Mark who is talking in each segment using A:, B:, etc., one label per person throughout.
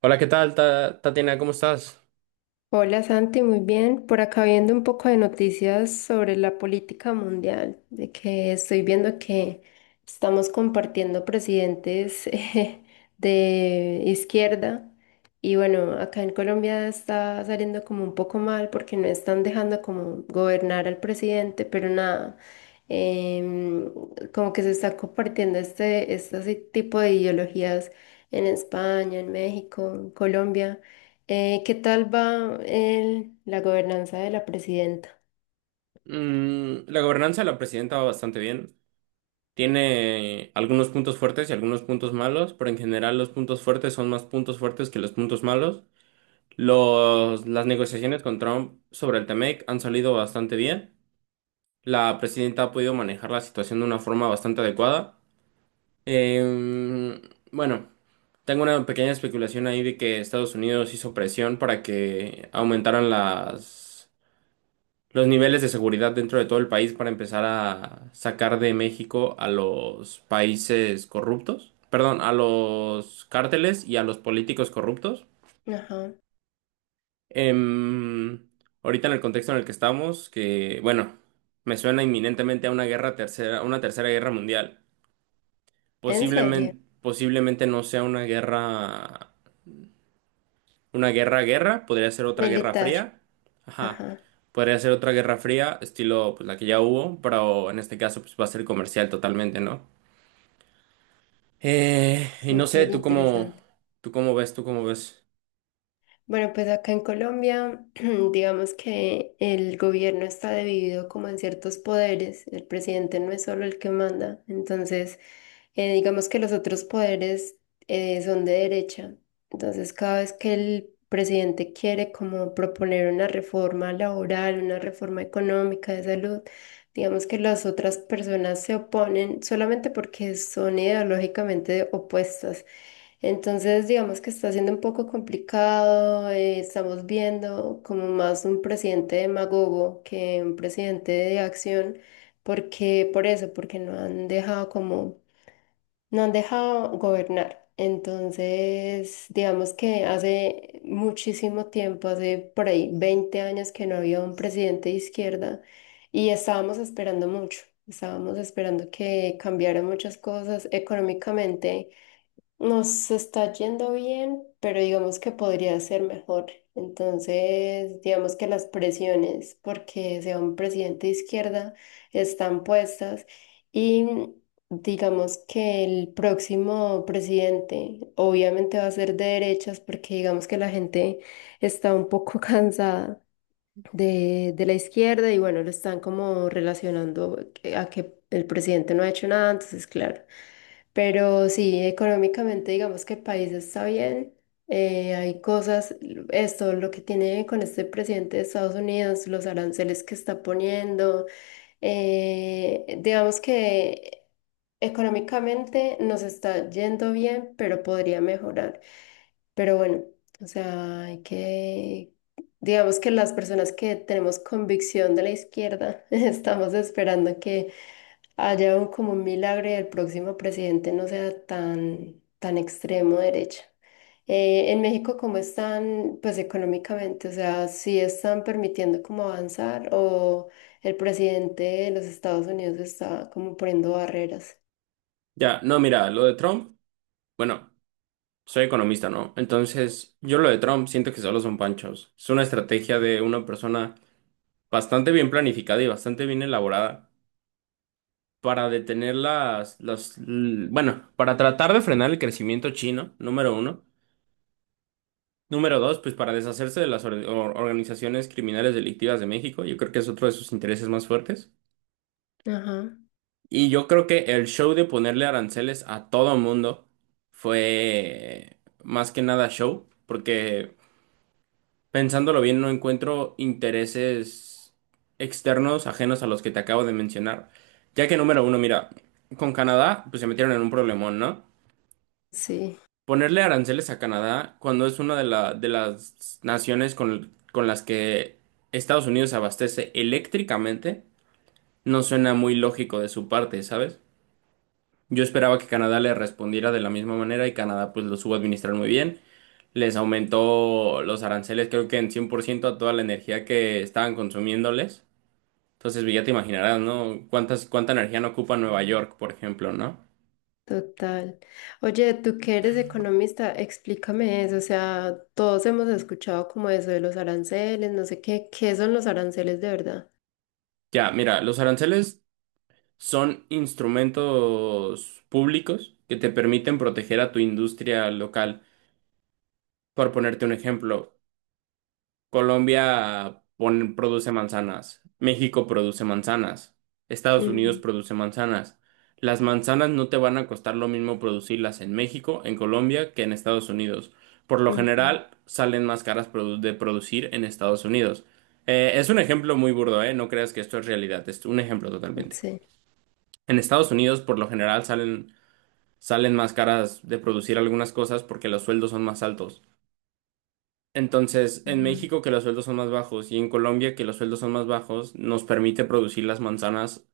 A: Hola, ¿qué tal, Tatiana? ¿Cómo estás?
B: Hola Santi, muy bien. Por acá viendo un poco de noticias sobre la política mundial, de que estoy viendo que estamos compartiendo presidentes de izquierda. Y bueno, acá en Colombia está saliendo como un poco mal porque no están dejando como gobernar al presidente, pero nada, em, como que se está compartiendo este tipo de ideologías en España, en México, en Colombia. ¿Qué tal va la gobernanza de la presidenta?
A: Mm, la gobernanza de la presidenta va bastante bien. Tiene algunos puntos fuertes y algunos puntos malos, pero en general los puntos fuertes son más puntos fuertes que los puntos malos. Las negociaciones con Trump sobre el TEMEC han salido bastante bien. La presidenta ha podido manejar la situación de una forma bastante adecuada. Em, bueno, tengo una pequeña especulación ahí de que Estados Unidos hizo presión para que aumentaran las los niveles de seguridad dentro de todo el país para empezar a sacar de México a los países corruptos, perdón, a los cárteles y a los políticos corruptos.
B: Ajá.
A: Em, ahorita en el contexto en el que estamos, que bueno, me suena inminentemente a una guerra tercera, una tercera guerra mundial.
B: ¿En serio?
A: Posiblemente no sea una guerra. Una guerra, podría ser otra guerra
B: Militar.
A: fría. Ajá.
B: Ajá,
A: Podría ser otra guerra fría, estilo pues la que ya hubo, pero en este caso pues va a ser comercial totalmente, ¿no? Y no sé,
B: súper interesante.
A: tú cómo ves, tú cómo ves.
B: Bueno, pues acá en Colombia, digamos que el gobierno está dividido como en ciertos poderes. El presidente no es solo el que manda. Entonces, digamos que los otros poderes son de derecha. Entonces, cada vez que el presidente quiere como proponer una reforma laboral, una reforma económica de salud, digamos que las otras personas se oponen solamente porque son ideológicamente opuestas. Entonces, digamos que está siendo un poco complicado. Estamos viendo como más un presidente demagogo que un presidente de acción, porque por eso, porque no han dejado como, no han dejado gobernar. Entonces, digamos que hace muchísimo tiempo, hace por ahí 20 años que no había un presidente de izquierda y estábamos esperando mucho. Estábamos esperando que cambiaran muchas cosas económicamente. Nos está yendo bien, pero digamos que podría ser mejor. Entonces, digamos que las presiones, porque sea un presidente de izquierda, están puestas y digamos que el próximo presidente obviamente va a ser de derechas, porque digamos que la gente está un poco cansada de la izquierda. Y bueno, lo están como relacionando a que el presidente no ha hecho nada, entonces, claro. Pero sí, económicamente digamos que el país está bien. Hay cosas, esto lo que tiene con este presidente de Estados Unidos, los aranceles que está poniendo, digamos que económicamente nos está yendo bien, pero podría mejorar. Pero bueno, o sea, hay que, digamos que las personas que tenemos convicción de la izquierda, estamos esperando que allá un, como un milagro, y el próximo presidente no sea tan, tan extremo derecha. En México, ¿cómo están, pues económicamente? O sea, ¿si están permitiendo como avanzar o el presidente de los Estados Unidos está como poniendo barreras?
A: Ya, no, mira, lo de Trump, bueno, soy economista, ¿no? Entonces, yo lo de Trump siento que solo son panchos. Es una estrategia de una persona bastante bien planificada y bastante bien elaborada para detener bueno, para tratar de frenar el crecimiento chino, número uno. Número dos, pues para deshacerse de las organizaciones criminales delictivas de México, yo creo que es otro de sus intereses más fuertes.
B: Ajá,
A: Y yo creo que el show de ponerle aranceles a todo mundo fue más que nada show, porque pensándolo bien no encuentro intereses externos ajenos a los que te acabo de mencionar. Ya que número uno, mira, con Canadá pues se metieron en un problemón, ¿no?
B: sí,
A: Ponerle aranceles a Canadá cuando es una de las naciones con las que Estados Unidos se abastece eléctricamente, no suena muy lógico de su parte, ¿sabes? Yo esperaba que Canadá le respondiera de la misma manera y Canadá pues lo supo administrar muy bien. Les aumentó los aranceles creo que en 100% a toda la energía que estaban consumiéndoles. Entonces pues, ya te imaginarás, ¿no? ¿ Cuánta energía no ocupa Nueva York, por ejemplo, ¿no?
B: total. Oye, tú que eres economista, explícame eso. O sea, todos hemos escuchado como eso de los aranceles, no sé qué, ¿qué son los aranceles de verdad?
A: Ya, mira, los aranceles son instrumentos públicos que te permiten proteger a tu industria local. Por ponerte un ejemplo, Colombia produce manzanas, México produce manzanas, Estados Unidos
B: Ujú,
A: produce manzanas. Las manzanas no te van a costar lo mismo producirlas en México, en Colombia, que en Estados Unidos. Por lo
B: ujú.
A: general, salen más caras de producir en Estados Unidos. Es un ejemplo muy burdo, ¿eh? No creas que esto es realidad, es un ejemplo totalmente.
B: Sí.
A: En Estados Unidos, por lo general, salen más caras de producir algunas cosas porque los sueldos son más altos. Entonces, en
B: Ujú.
A: México que los sueldos son más bajos y en Colombia que los sueldos son más bajos, nos permite producir las manzanas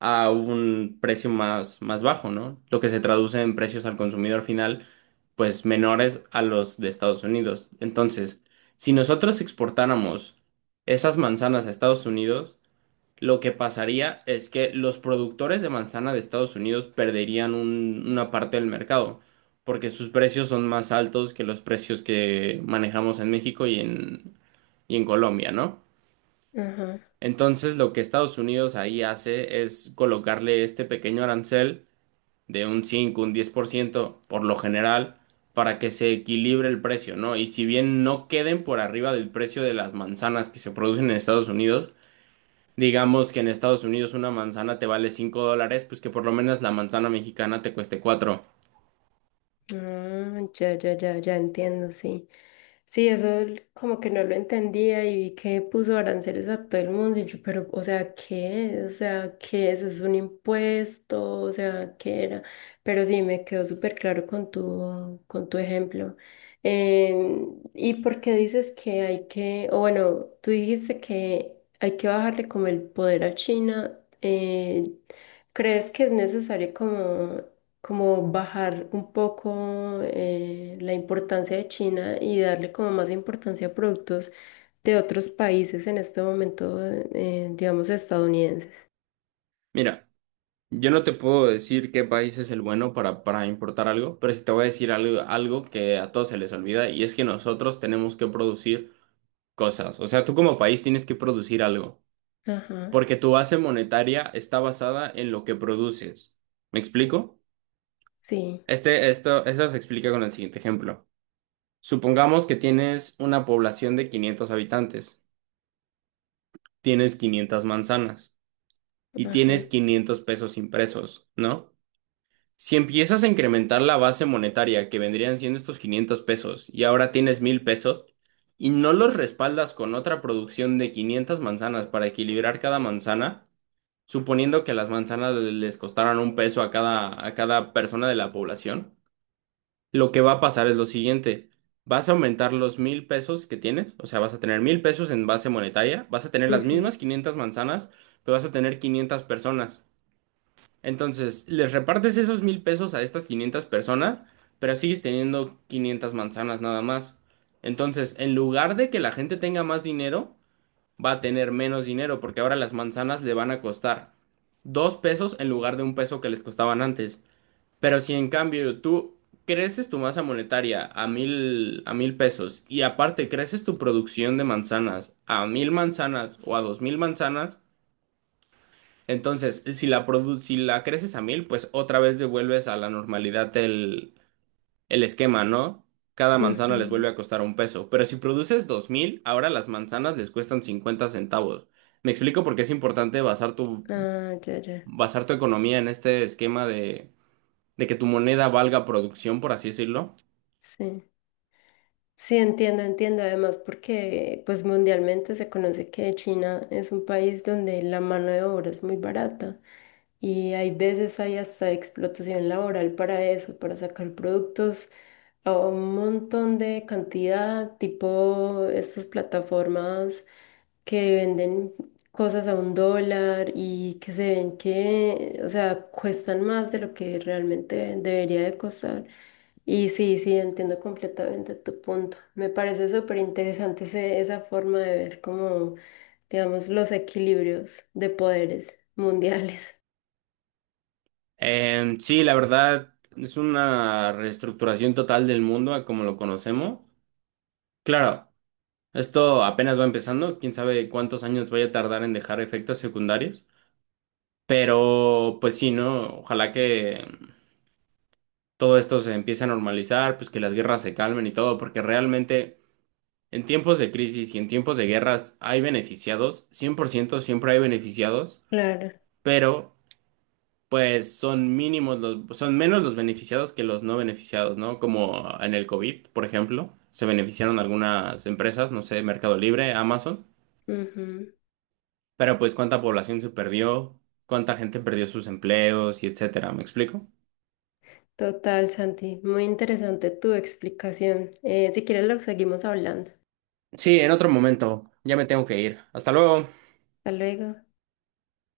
A: a un precio más bajo, ¿no? Lo que se traduce en precios al consumidor final, pues menores a los de Estados Unidos. Entonces, si nosotros exportáramos esas manzanas a Estados Unidos, lo que pasaría es que los productores de manzana de Estados Unidos perderían una parte del mercado, porque sus precios son más altos que los precios que manejamos en México y en Colombia, ¿no?
B: Ajá.
A: Entonces, lo que Estados Unidos ahí hace es colocarle este pequeño arancel de un 5, un 10%, por lo general, para que se equilibre el precio, ¿no? Y si bien no queden por arriba del precio de las manzanas que se producen en Estados Unidos, digamos que en Estados Unidos una manzana te vale 5 dólares, pues que por lo menos la manzana mexicana te cueste cuatro.
B: Ah, ya, ya, ya, ya entiendo, sí. Sí, eso l- como que no lo entendía y vi que puso aranceles a todo el mundo y yo, pero, o sea, ¿qué? O sea, ¿qué es? ¿Es un impuesto? O sea, ¿qué era? Pero sí, me quedó súper claro con con tu ejemplo. ¿Y por qué dices que hay que, o bueno, tú dijiste que hay que bajarle como el poder a China? ¿Crees que es necesario como como bajar un poco la importancia de China y darle como más importancia a productos de otros países en este momento, digamos, estadounidenses?
A: Mira, yo no te puedo decir qué país es el bueno para importar algo, pero sí te voy a decir algo, algo que a todos se les olvida y es que nosotros tenemos que producir cosas. O sea, tú como país tienes que producir algo,
B: Ajá,
A: porque tu base monetaria está basada en lo que produces. ¿Me explico?
B: sí,
A: Esto se explica con el siguiente ejemplo. Supongamos que tienes una población de 500 habitantes. Tienes 500 manzanas y
B: ajá.
A: tienes 500 pesos impresos, ¿no? Si empiezas a incrementar la base monetaria que vendrían siendo estos 500 pesos y ahora tienes 1000 pesos y no los respaldas con otra producción de 500 manzanas para equilibrar cada manzana, suponiendo que las manzanas les costaran un peso a cada persona de la población, lo que va a pasar es lo siguiente. Vas a aumentar los mil pesos que tienes, o sea, vas a tener mil pesos en base monetaria, vas a tener las
B: Ujú,
A: mismas 500 manzanas, pero vas a tener 500 personas. Entonces, les repartes esos mil pesos a estas 500 personas, pero sigues teniendo 500 manzanas nada más. Entonces, en lugar de que la gente tenga más dinero, va a tener menos dinero, porque ahora las manzanas le van a costar dos pesos en lugar de un peso que les costaban antes. Pero si en cambio tú creces tu masa monetaria a 1000 pesos y aparte creces tu producción de manzanas a 1000 manzanas o a 2000 manzanas, entonces si si la creces a 1000, pues otra vez devuelves a la normalidad el esquema, ¿no? Cada manzana les
B: ujú.
A: vuelve a costar un peso. Pero si produces 2000, ahora las manzanas les cuestan 50 centavos. Me explico por qué es importante
B: Ah, ya, ya,
A: basar tu economía en este esquema de que tu moneda valga producción, por así decirlo.
B: sí. Sí, entiendo, entiendo. Además, porque pues mundialmente se conoce que China es un país donde la mano de obra es muy barata y hay veces hay hasta explotación laboral para eso, para sacar productos o un montón de cantidad, tipo estas plataformas que venden cosas a un dólar y que se ven que, o sea, cuestan más de lo que realmente debería de costar. Y sí, sí, entiendo completamente tu punto. Me parece súper interesante esa forma de ver como, digamos, los equilibrios de poderes mundiales.
A: Sí, la verdad es una reestructuración total del mundo a como lo conocemos. Claro, esto apenas va empezando, quién sabe cuántos años vaya a tardar en dejar efectos secundarios, pero pues sí, ¿no? Ojalá que todo esto se empiece a normalizar, pues que las guerras se calmen y todo, porque realmente en tiempos de crisis y en tiempos de guerras hay beneficiados. 100% siempre hay beneficiados,
B: Claro.
A: pero pues son mínimos los, son menos los beneficiados que los no beneficiados, ¿no? Como en el COVID, por ejemplo, se beneficiaron algunas empresas, no sé, Mercado Libre, Amazon,
B: Ujú.
A: pero pues cuánta población se perdió, cuánta gente perdió sus empleos y etcétera, ¿me explico?
B: Total, Santi. Muy interesante tu explicación. Si quieres, lo seguimos hablando.
A: Sí, en otro momento, ya me tengo que ir. Hasta luego.
B: Hasta luego.